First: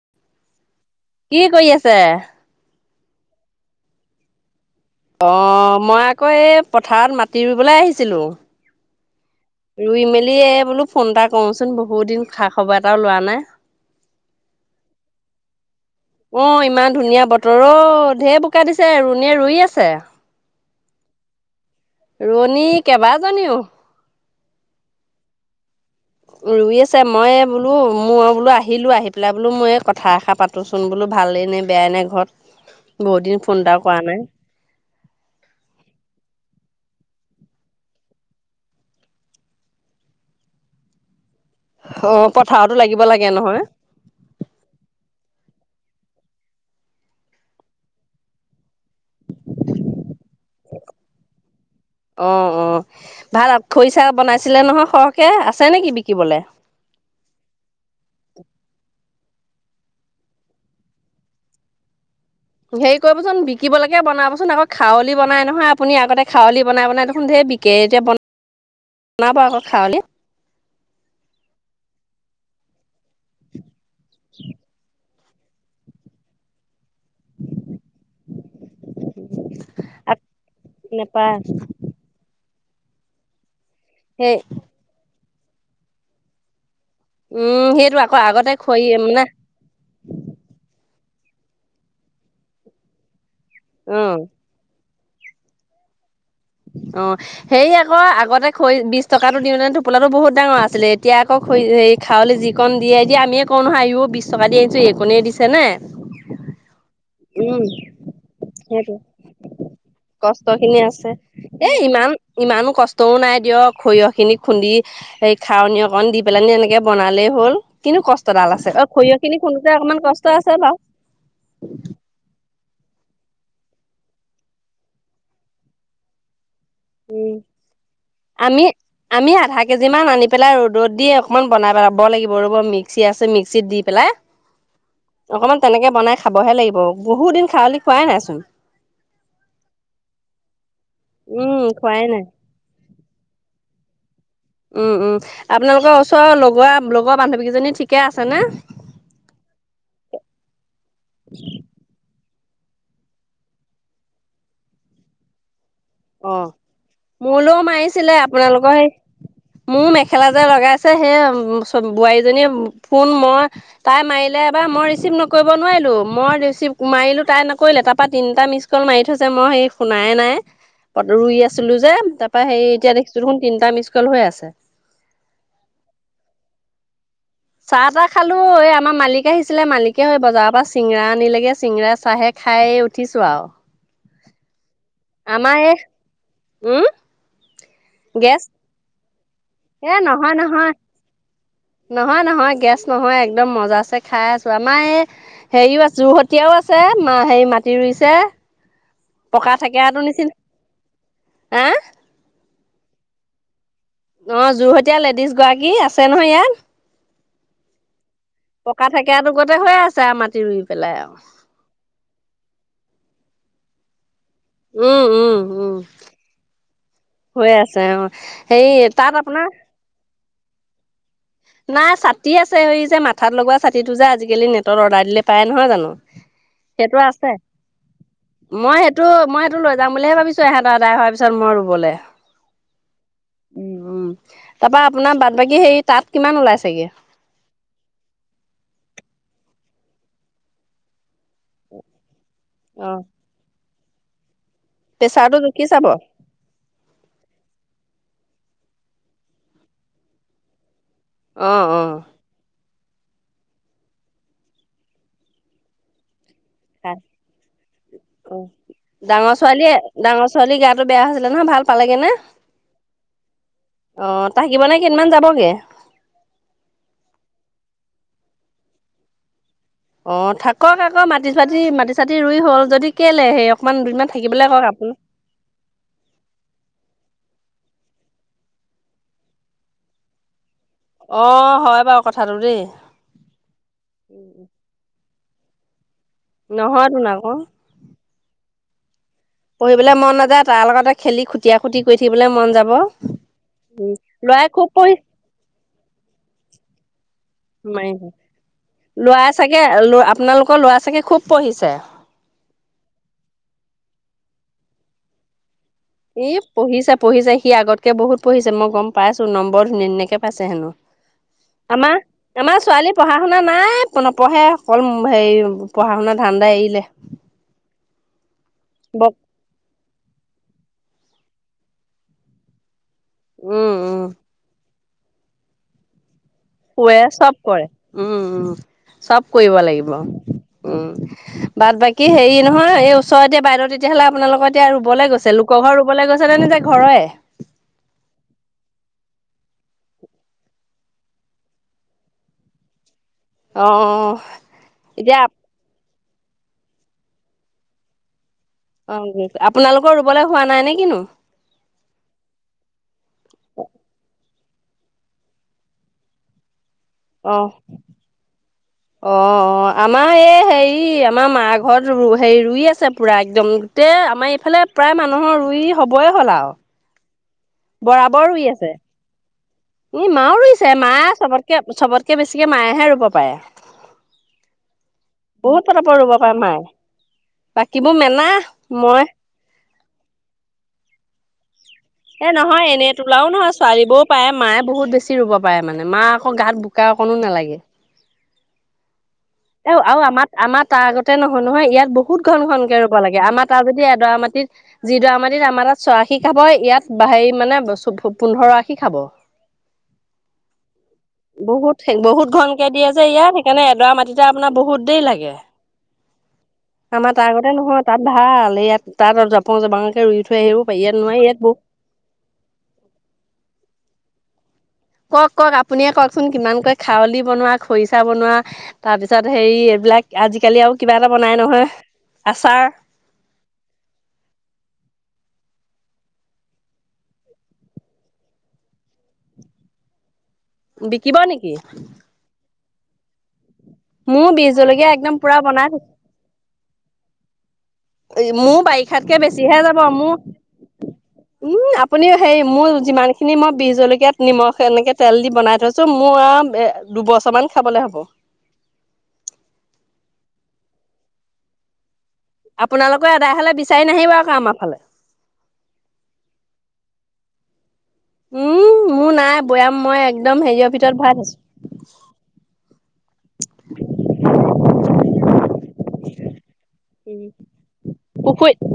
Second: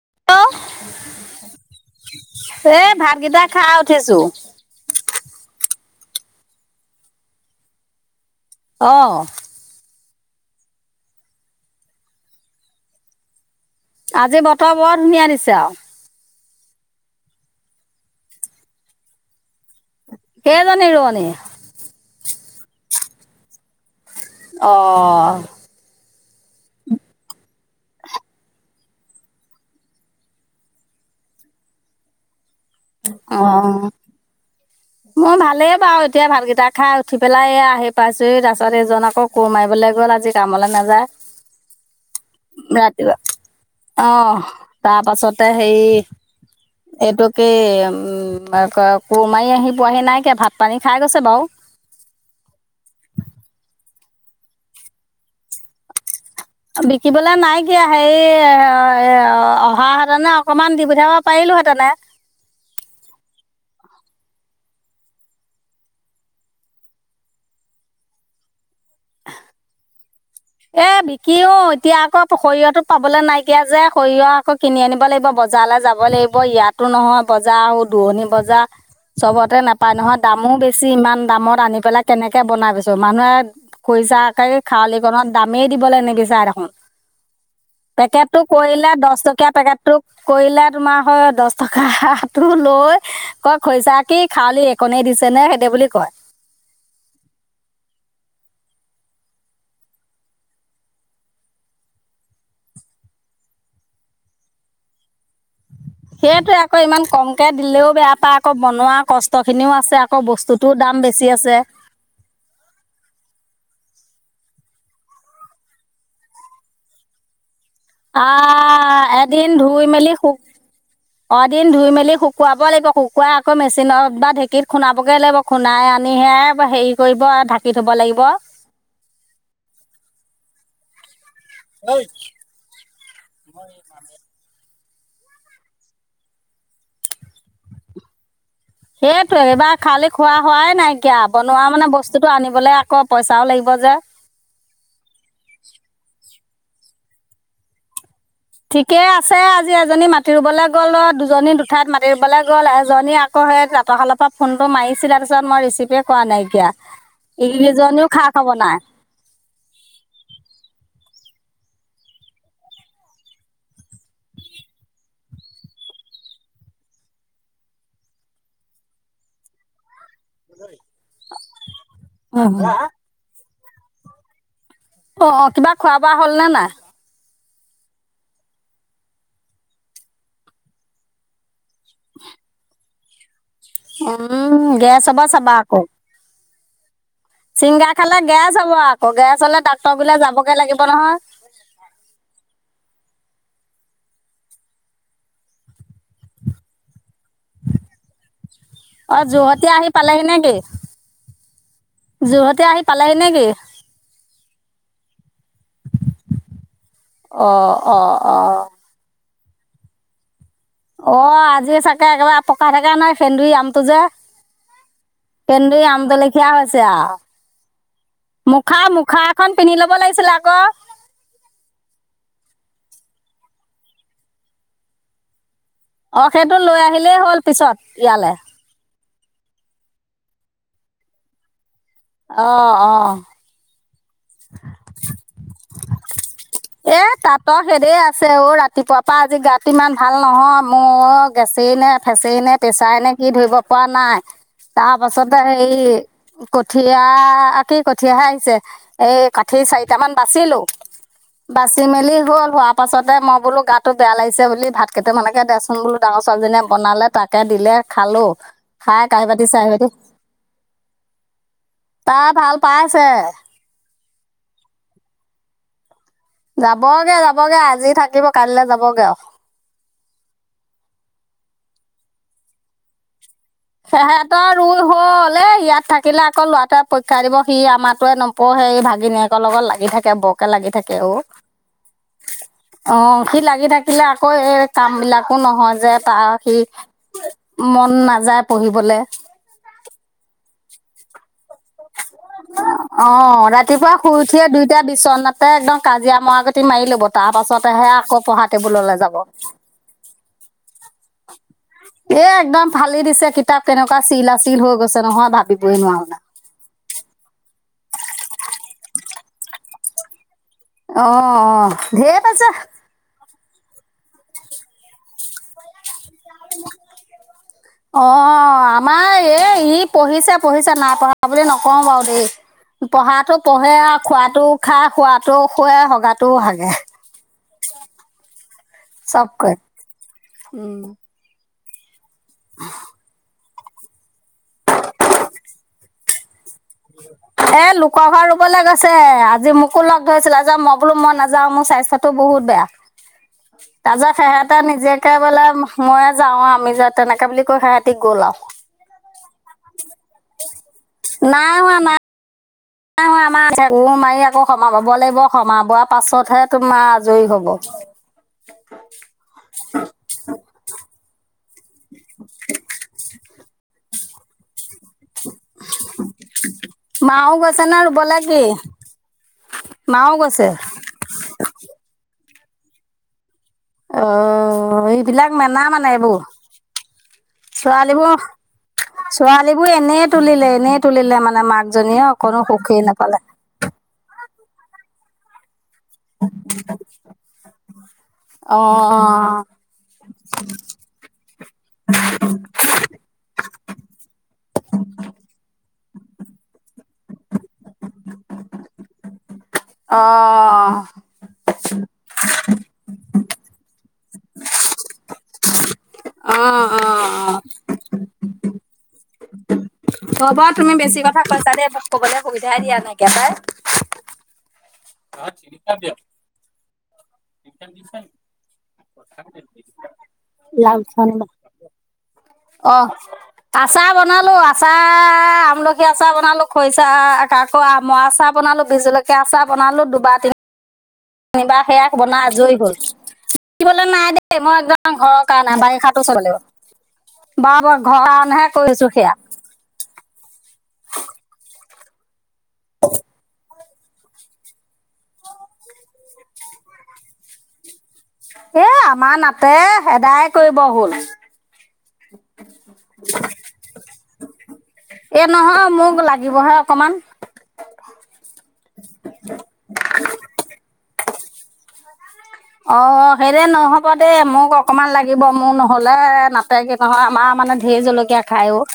[unintelligible] কি কৰি আছে? এ ভাতকেইটা খাই উঠিছো। অ মই আকৌ এই পথাৰত মাটি ৰুবলৈ আহিছিলো। অ। [unintelligible] ৰুই মেলি বোলো ফোন এটা কৰমচোন বহুত দিন খা খবৰ এটাও লোৱা নাই। আজি বতৰ বৰ ধুনীয়া দিছে আৰু। অ ইমান ধুনীয়া বতৰ অ ঢেৰ বোকা দিছে ৰুণীয়ে ৰই আছ কেইজনি ৰোৱনী? ৰোৱনী কেইবাজনিও। অ। ৰুই আছে মই বোলো মোৰ বোলো আহি আহিলোঁ আহিেলাই বোলো মই এই কথা এষাৰ পাতোঁচোন বোলো ভালেই নে বেয়াই নাই ঘৰত বহুত দিন ফোন এটা কৰা নাই। মই ভালেই বাৰু এতিয়া ভাতকেইটা খাই উঠি পেলাই আহি পাইছোহ তাৰ পাছত এজন আকৌ কোৰ মাৰিবলৈ। গ'ল আজি কামলৈ নাযায় অ', পথাৰতো লাগিব ৰাতিপুৱা লাগে নহয় অ তাৰ পাছতে হেই এইটোকে উম ক কোমাৰি আহিব পোৱাহি নাইকিয় ভাত পানী খাই গৈছে বাৰু। অ, অ ভাল খৰিচা বনাইছিলে নহয় সৰহকে আছে নেকি বিকিবলৈ? বিকিবলে নাই কিয়া হেৰি ও অহা সাধানে অকমান দি পঠিয়াব পাৰিল [unintelligible] তেনে হেৰি কৰিবচোন বিকিবকে বনাবচোন আকৌ খাৱলি বনাই নহয় আপুনি আগতে খাউলি বনাই বনাই দেখোন ধেৰ বিকে [unintelligible] ব বনাব আকৌ খাউলি এ বিকিও এতিয়া আকৌ সৰিয়হতো পাবলে নাইকিয়া যে সৰিয়হ আকৌ কিনি আনিব লাগিব। বজাৰলৈ যাব লাগিব ইয়াতো নহয় বজাৰ আৰু দুৰণি বজাৰ চবতে নাপায় নহয় দামো বেছি ইমান নেপায় দামত আনি পেলাই কেনেকে বনাই পিছো মানুহে সেই খুৰিছাকে খাৱলীকণত দামেই দিবলৈ নিবিচা দেখোন। উম সেইটো আকৌ পেকেটটো আগতে খৰি কৰিলে দশ মানে টকীয়া পেকেট টো কৰিলে তোমাৰ হয় দহ টকা টো লৈ ক খছা অ কি খাৱালি কনেই দিছে নে সেহতে বুলি কয়। অ সে আকৌ আগতে খৰি বিশ টকাটো দিওঁ মানে টোপোলাতটো বহুত ডাঙৰ আছিলে এতিয়া আকৌ হেৰি খাৰয়লি যিকণ দিয়ে দিয়ে আমিয়ে কওঁ নহয় ইও বিশছ টকা দি আহিছোঁ এইকণেই দিছেনে? সেইটো এক কৈ ইমান কমকৈ দিলেও বেয়া পায় আকৌ সেইটো বনোৱা কষ্টখিনিও আছে। আকৌ কষ্ট বস্তুটোও খিনি দাম বেছি আছে। এ ইমান ইমানো কষ্টও নাই দিয়ক সৰিয়হ। খিনি খুন্দি স খাৱনী অকণ দি পেলান এনেকে বনালেই হ'ল। কিন্তু কষ্টডাল আছে অ আহ সৰিয়হখিনি এদিন খুন্দোতে ধুই অকমান মেলি কষ্ট শু আছে বাৰু। খুুৱাব লাগিব কুকুৰা আকৌ মেচিনত বা ঢেঁকীত খুনাবগে লাগিব খুনাই আনিহে হেৰি কৰিব উম ঢাকি থ'ব লাগিব আমি আমি আধা কেজি মান আনি পেলাই ৰদ ৰ'দ দি অকনমান বনাই পেলাব লাগিব ৰ'ব মিক্সি আছে মিক্সিত দি পেলাই অকনমান তেনেকে বনাই খাবহে লাগিব বহুত দিন খাৰৱলি খোৱাই নাইচোন। সেইটো এইবাৰ খালি খোৱা হোৱাই নাইকিয়া উম বনোৱা মানে খোৱাই নাই বস্তুতটো আনিবলৈ আকৌ পইচাও লাগিব। বজাৰ উম উম আপোনালোকৰ ওচৰৰ লগৰা লগৰ বান্ধৱীকেইজনী ঠিকে আছে ঠিকেই আছে আজি এজনী মাতি ৰুবলৈ গ'ল ও দুজনী দুঠাইত মাতি। ওলাই গ'ল এজনী আকৌ সেই তাঁতৰশালৰ পৰা ফোনটো মাৰিছিলে তাৰপিছত মই ৰিচিভ তে কোৱা অ নাইকিয়া মোলৈও এইকেজনীও মাৰিছিলে খা খবৰ আপোনালোকৰ নাই। সেই মোৰ মেখেলা যে লগাইছে সেই [unintelligible] বোৱাৰীজনীয়ে ফোন মই তাই মাৰিলে এবাৰ মই ৰিচিভ নকৰিব নোৱাৰিলো মই ৰিচিভ মাৰিলো তাই নকৰিলে তাৰ পৰা তিনিটা মিছ কল মাৰি থৈছে মই সেই ফোন নাই-নাই ৰুই আছিলো যে তাৰ পৰা হেৰি এতিয়া দেখিছো তিনটা মিচ কল হৈ আছে। অ', অ', কিবা খোৱা বোৱা হ'ল নে নাই? চাহ তাহ খালো এই আমাৰ মালিকে আহিছিলে মালিকে হয় বজাৰৰ পৰা চিঙৰা আনিলেগে। চিঙৰা চাহে খাই উঠিছো আৰু উম গেছ হ'ব চবা আমাৰ এই আকৌ। উম। চিংৰা খালে গেছ হব আকৌ গে এ নহয় নহয় নহয় নহয়, গেছ নহয়। একদম মজাছে খাই আছো আমাৰ এই হেৰিও আছে যোৰহতীয়াও আছে। মা হেৰি মাটি ৰুইছে অ' পকা যোহতি আহি থেকেৰাটো পালেহি নিচিনা নেকি হা যোহত তেতিয়া আহি পালেহি নেকি? অ', যোৰহতীয়া লেডিজ গৰাকী আছে নহয় ইয়াত, অ অ অ পকা থেকেঁৰাতো। আগতে হৈয়ে আছে আৰু মাটি ৰুই পেলাই আৰু অ', আজি চাগে একেবাৰে পকা থাকা নাই সেন্দুৰী আমটো যে উম উম উম সেন্দুৰী আমটো লেখীয়া হৈছে আৰু। হৈ আছে অ হেৰি মুখা, তাত মুখা আপোনাৰ এখন পিন্ধি ল'ব লাগিছিলে আকৌ। নাই ছাতি আছে হেৰি যে মাথাত লগোৱা ছাতিটো যে আজিকালি নেটত অৰ্ডাৰ দিলে পায়। নহয় জানো অ লৈ সেইটো আহিলেই আছে হ'ল পিছত ইয়ালে মই সেইটো তো মই সেইটো লৈ যাম বুলিহে ভাবিছোঁ এহতৰ আদাই হোৱাৰ পিছত মই ৰুবলে। অ', অ'। তাৰ পৰা আপোনাৰ বাদবাকী হেৰি তাত কিমান ওলাইছেগে? এ তাতৰ হেৰি আছে অ', ৰাতিপুৱা পৰা আজি ইমান ভাল নহয় মোৰ গেছে নে ফেচে নে অ প্ৰেছাৰ নে কি ধৰিব পৰা নাই। তাৰ প্ৰেছাৰটো পাছতে জুখি হেৰি চাব কঠিঁয়া কি কঠিঁয়াহে আহিছে। এই কাঠিৰ চাৰিটামান বাচিলো। অ অ বাচি মেলি হ'ল হোৱাৰ পাছতে মই বোলো গাটো বেয়া লাগিছে বুলি ভাতকেইটা মানেকে দেচোন বোলো ডাঙৰ ছো ছোৱালীজনীয়ে বনালে তাকে দিলে খালো। ডাঙৰ ছোৱালীয়ে ডাঙৰ ছোৱালীৰ গাটো বেয়া হৈছিলে নহয় ভাল পালেগে নে। অ', তাই ভাল পাইছে থাকিব নে কেইদিনমান যাবগে। যাবগে যাবগে আজি থাকিব কাইলৈ যাবগে। অ', থাকক আকৌ মাটি চাতি মাটি চাতি ৰুই হল যদি কেলে সেই অকমান দুদিনমান থাকিবলৈ সেহেঁতৰ কওক ৰুই আপুনি হ'ল এ ইয়াত থাকিলে আকৌ ল'ৰাটোৱে পই শিকাই দিব সি আমাৰটোৱে নপঢ়ে সেই ভাগিনীয়েকৰ লগত লাগি থাকে ব লাগি থাকে অ', হয় বাৰু কথাটো দেই অ', সি লাগি থাকিলে আকৌ এই কাম বিলাক একো নহয় যে তাৰ, সি নহয়তোন আকৌ মন নাযায় পঢ়িবলে। পঢ়িবলৈ মন নাযায় তাৰ লগতে খেলি খু অ', ৰাতিপুৱা উম শুই উঠিয়ে লৰাই খুব দুইটা পঢ়ি বিচনাতে একদম কাজিয়া মৰা গতি মাৰি ল'ব তাৰ পাছতেহে আক পঢ়া টেবুললে যাব। ল'ৰাই চাগে আপোনালোকৰ ল'ৰা ছাগে খুব পঢ়িছে? এ একদম ফালি দিছে কিতাপ কেনেকুৱা চিলা চিল হৈ গৈছে নহয় ভাক ই পঢ়িছে পঢ়িছে সি আগতকে বহুত পঢ়িছে মই গম পাইছোঁ নম্বৰ ধোনী-ধুনীয়াকে পাইছে হেনো, অঁ অঁ আমাৰ, ঢেৰ পাইছে আমাৰ ছোৱালী পঢ়া পঢ়া শুনা নাই নপঢ়ে অকল হেৰি, পঢ়াশুনাৰ ধানদাই এৰিলে। অ আমাৰ বক এই ই পঢ়িছে পঢ়িছে নাই পঢ়া বুলি নকওঁ বাৰু দেই। পঢ়াতো উম পঢ়ে উম আৰু খোৱাটো খাই শুৱাটো শুৱে হগাটো হাগে। শুৱে চব কৰে, উম উম চব কৰিব লাগিব, উম। বাট বাকী হেৰি নহয় এই ওচৰতে এতিয়া বাহিৰৰ তেতিয়াহ'লে আপোনালোকৰ এতিয়া ৰুবলৈ গৈছে লোকৰ ঘৰত ৰুবলৈ গৈছে নে ঘৰৰে এ লোকৰ ঘৰত ৰুবলৈ গৈছে। আজি মোকো লগ ধৰিছিল যে মই বোলো মই নাযাও মোৰ স্বাস্থ্যতো বহুত বেয়া। অ অ তাজহ খেহেতে নিজেকে এতিয়া বোলে মইয়ে যাওঁ আমি যে তেনেকে বুলি কৈ সেহঁতিক গ'ল আও। [unintelligible] আপোনালোকৰ ৰুবলৈ হোৱা নাই নেকি বাৰু? নাই হোৱা নাই নাই হোৱা আমা [unintelligible] গও মাৰি আকৌ সমা বাব লাগিব সমমাবোৱা পাছতহে তোমাৰ আজৰি অ', হব অ, অ, আমাৰ এ হেৰি আমাৰ মা ঘৰত হেৰি ৰুই আছে পুৰা একদম গোটেই আমাৰ এইফালে প্ৰায় মানুহৰ ৰুই হবই হ'ল আৰু মাও গৈছে নে ৰুবলৈ বৰাবৰ ৰুই কি আছে, ই মাও ৰুইছে মা চবতকে-চবতকে বেছি কি মায়েহে ৰুব পাৰে। অ', এইবিলাক মানা বহুত মানে পতাপত ৰুব এইবোৰ। পাৰে মায়ে বাকীবোৰ ছোৱালীবোৰ মেনা মই ছোৱালীবোৰ এনে তুলিলে এনে তুলিলে মানে মাক এ নহয় এনে তোলাও নহয় ছোৱালীবও পায়। মায়ে বহুত বেছি ৰুব পাৰে মানে মা আকৌ গাত বোকা অকণো নালাগে। অহ' এ আৰু আমাৰ আমাৰ তাৰ কতে নহয় নহয় ইয়াত বহুত ঘন ঘন কে ৰুব লাগে আমাৰ তাৰ যদি এডৰা মাটিত। যি যিডৰা মাটিত আমাৰ। ছয় আশী খাব ইয়াত হেৰি মানে পোন্ধৰ আশী খাব। অ' বহুত বহুত ঘনকে দিয়ে যে ইয়াত সেইকাৰণে এডৰা মাটিতে আপোনাৰ বহুত দেৰি লাগে। অহ অহ অহ। তাতে নহয় তাত ভাল ইয়াত তাত জপং জপাং হ'ব তুমি বেছি কথা কৈছা দেই মোক ক'বলৈ সুবিধাই দিয়া নাই একেবাই কওঁক কওঁক আপুিয়ে কওঁকচোন কিমান কয়। খাউলি বনোৱা, খৰিচা বনোৱা তাৰ পিছত হেৰি এইবিলাক আজিকালি আৰু কিবা এটা বনাই নহয়। আচাৰ অ' আছাৰ বনালোঁ আছাৰ আমলখি আচাৰ বনালোঁ, খৰিচাহ আকৌ আমৰ আচাৰ বনালোঁ, বিহ জলকীয়া আছাৰ বনালোঁ দুবাৰ তিনি বিকিব নেকি এইবা সেয়া বনাই আজৰি হল। বেছিবলৈ নাই মোৰ দেই বিহ মই জলকীয়া একদম ঘৰৰ পুৰা কাৰণে বনাই বাৰিষাটো চলিব। বাৰু বাৰু ঘৰৰ কাৰণেহে মোৰৰ কৰিছো সেয়া বাৰিষাতকে বেছিহে যাব মোৰ ওম আপুনিও হেৰি মোৰ যিমানখিনি মই বি জলকীয়াত নিমখ এনেকে তেল দি বনাই থৈছোঁ মোৰ আও। এ দুবছৰ মান খাবলে হ'ব। এ আমাৰ নাটে এদাই কৰিব হল। আপোনালোকৰ এদাই হলে বিচাৰি নাহিব আকৌ আমাৰ ফালে। এই নহয় মোক লাগিবহে অকমান। উম মোৰ নাই বৈয়াম মই একদম হেৰিয়ৰ ভিতৰত ভৰাই থৈছো। অ' সেইৰে নহ'ব দেই, মোক অকমান লাগিব, মোৰ নহ'লে নাতে গৈ নহয় আমাৰ মানে ঢেৰ জলকীয়া খাই পুখুৰীত অ'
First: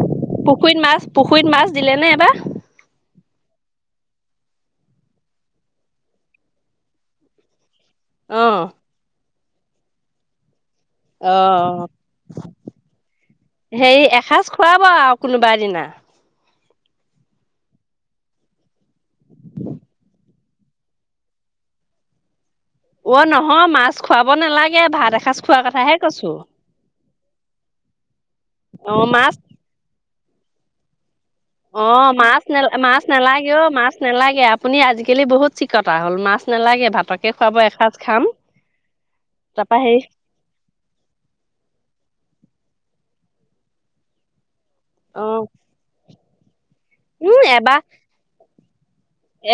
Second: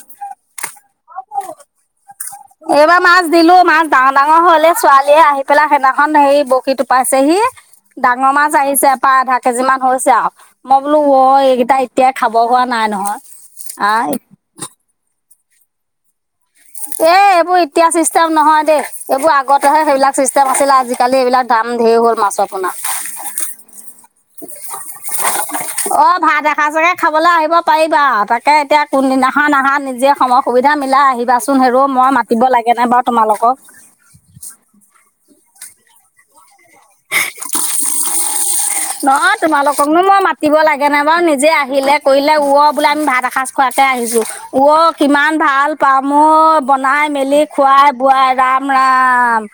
পুখুৰীত মাছ পুখুৰীত মাছ দিলে নে। এবাৰ এইবাৰ মাছ দিলো মাছ ডাঙৰ ডাঙৰ হল, এই ছোৱালীয়ে আহি পেলাই সেইদিনাখন হে বৰশী টোপাইছেহি ডাঙৰ অ মাছ আহিছে, প্ৰায় আধা কেজি মান হৈছে আৰু মই বোলো ও অ এইকেইটা এতিয়া খাব হোৱা নাই নহয়, হেৰি আহ এসাঁজ খুৱাব আৰু কোনোবা এদিনা এই এইবোৰ এতিয়াৰ চিষ্টেম নহয় দেই, এইবোৰ আগতেহে সেইবিলাক চিষ্টেম আছিলে আজিকালি এইবিলাক দাম ধেৰ হ'ল মাছত। অ, নহয় মাছ খোৱাব নালাগে, ভাত এসাঁজ খোৱাৰ কথাহে অ কৈছো। ভাত এসাঁজকে খাবলৈ আহিব পাৰিবা, তাকে এতিয়া অ মাছ কোনদিনাখন আহা নিজে সময় সুবিধা মিলাই আহিবা। অ মাছ, মাছ নালাগে ও মাছ নালাগে আপুনি আহিব। কেইলৈ বহুত চিকতা হ'ল মাছ নালাগে ভাতকে খুৱাব এসাঁজ খাম নহয়, তাৰপা তোমালোককনো হেৰি মই মাতিব লাগে নাই বাৰু, নিজে আহিলে কৰিলে বোলে আমি ভাত এসজ খোৱাকে আহিছোঁ অহ অ কিমান ভাল পাম অহ। বনাই মেলি উম এবাৰ খোৱাই বোৱাই ৰাপ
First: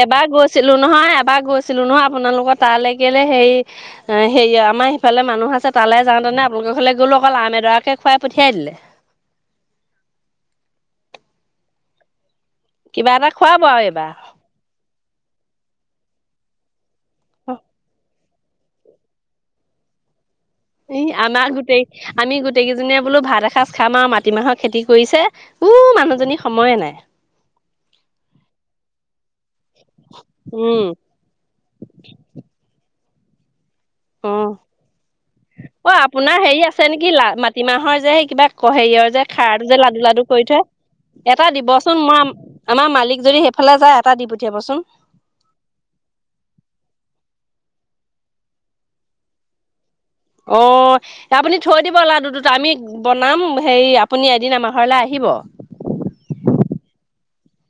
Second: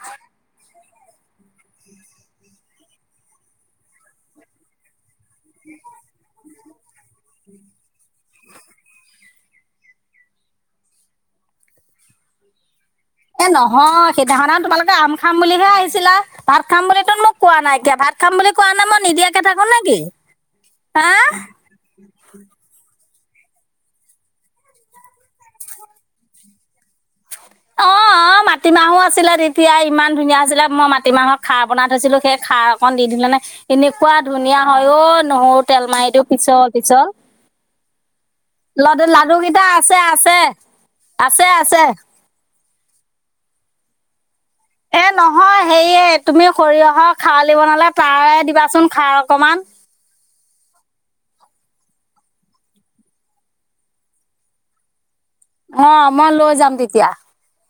এবাৰ গৈছিল। গৈছিলোঁ নহয়, এবাৰ গৈছিলোঁ নহয় আপোনালোকৰ তালৈ কেলেই হেৰি হেৰি আমাৰ ইফালে মানুহ আছে, তালে যাওঁতেনে মলগ ফালে গ'লো অকল আম এডৰাকে [unintelligible] খুৱাই পঠিয়াই দিলে কিবা এটা এই খুৱাব আৰু নহয়, এইবাৰ সেইদিনাখন তোমালোকে আম খাম বুলিহে আহিছিলা, ভাত খাম বুলিতো মোক কোৱা নাইকিয়া ভাত খাম বুলি কোৱা নাই মই নিদিয়াকে থাকো নেকি হা ই আমাৰ গোটেই, আমি গোটেই কেইজনীয়ে বোলো ভাত এসাঁজ খাম আৰু মাটিমাহৰ খেতি কৰিছে উহ মানুহজনীৰ সময়ে নাই। অহ। অহ, মাটিমাহো আছিলে তেতিয়া ইমান ধুনীয়া হৈছিলে মই উম মাটিমাহৰ খাৰ বনাই থৈছিলো, সেই খাৰ অকণ দিদিলা নে। এনেকুৱা অ ধুনীয়া হয় অই নহৰু তেল অ মাৰি দিও আপোনাৰ হেৰি পিছল আছে পিছল নেকি লা মাটিমাহৰ যে সেই কিবা লাডু হেৰিয়ৰ যে খাৰটো লাডুকেইটা যে আছে লাডু লাডু আছে। কৰি থয় আছে এটা আছে দিবচোন মই আমাৰ মালিক যদি সেইফালে যায় এটা দি দিব। এ নহয় সেয়ে তুমি সৰিয়হৰ [unintelligible] খাৱলি বনালে তাৰে দিবাচোন খাৰ অকমান অহ আপুনি থৈ দিব লাডু দুটা, আমি বনাম হেৰি আপুনি এদিন আমাৰ ঘৰলে আহিব। অহ মই লৈ যাম তেতিয়া।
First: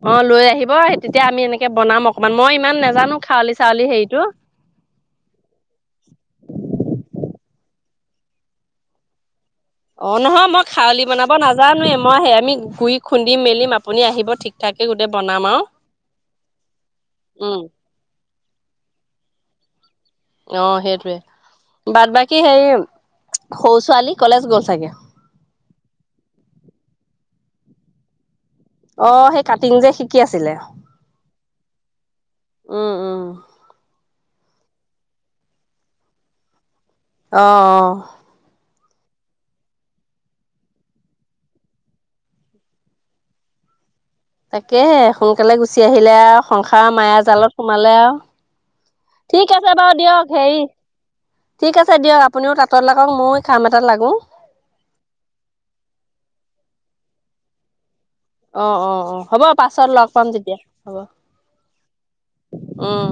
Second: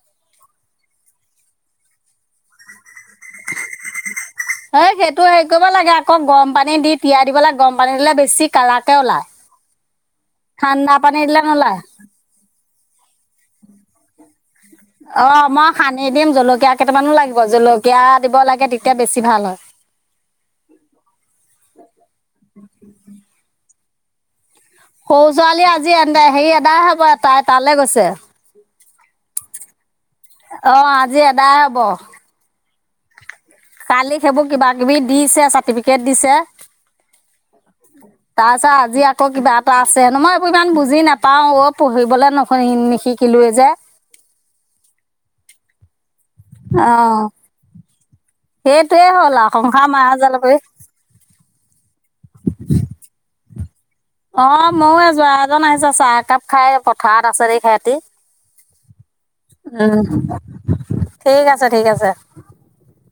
অহ লৈ আহিব, তেতিয়া আমি এনেকে বনাম অকমান, মই ইমান নাজানো। খাৱলি চাউলি হেৰিটো অহ সেইটো হেৰি কৰিব লাগে আকৌ গৰম পানী দি তিয়াই দিব লাগে। গৰম পানী হলে বেছি কালাকে ওলায়। অহ নহয় মই ঠাণ্ডা খউলি পানী বনাব দিলে নোলায় নাজানোৱে মই- আমি ঘুৰি খুন্দিম মেলিম আপুনি আহিব ঠিক ঠাকে গোটেই অহ, বনাম আৰু মই সানি দিম জলকীয়া কেইটামানো লাগিব, উম জলকীয়া দিব লাগে তেতিয়া বেছি ভাল হয়। অহ সেইটোৱে, বাদ বাকী হেৰি সৰু ছোৱালী কলেজ গল চাগে সৰু ছোৱালী আজি এ হেৰি এদাই হব, তাই তালৈ গৈছে। অহ সেই কাটিং যে খি অহ, আজি এদাই হব। উম উম। কালি সেইবোৰ কিবা কিবি দিছে, চাৰ্টিফিকেট দিছে অহ অহ। তাৰপিছত আজি আকৌ কিবা এটা আছে, মই এইবোৰ ইমান বুজি নাপাও অ পঢ়িবলে নিশিকিলো যে তাকেহে, সোনকালে গুচি আহিলে আৰু সংসাৰৰ মায়া অঁ জালত সোমালে আৰু সেইটোৱে হ'ল ঠিক আৰু আছে সংসাৰ বাৰু মায়া দিয়ক, জাল কৰি হেৰি ঠিক আছে দিয়ক আপুনিও তাঁতত লাগক মইও অহ ময়ো, এই যোৱা এজন আহিছে চাহ একাপ খাই পথাৰত আছে যে সিহঁতি অ অ অ হ'ব পাছত উম লগ পাম তেতিয়া ঠিক আছে ঠিক আছে। অহ।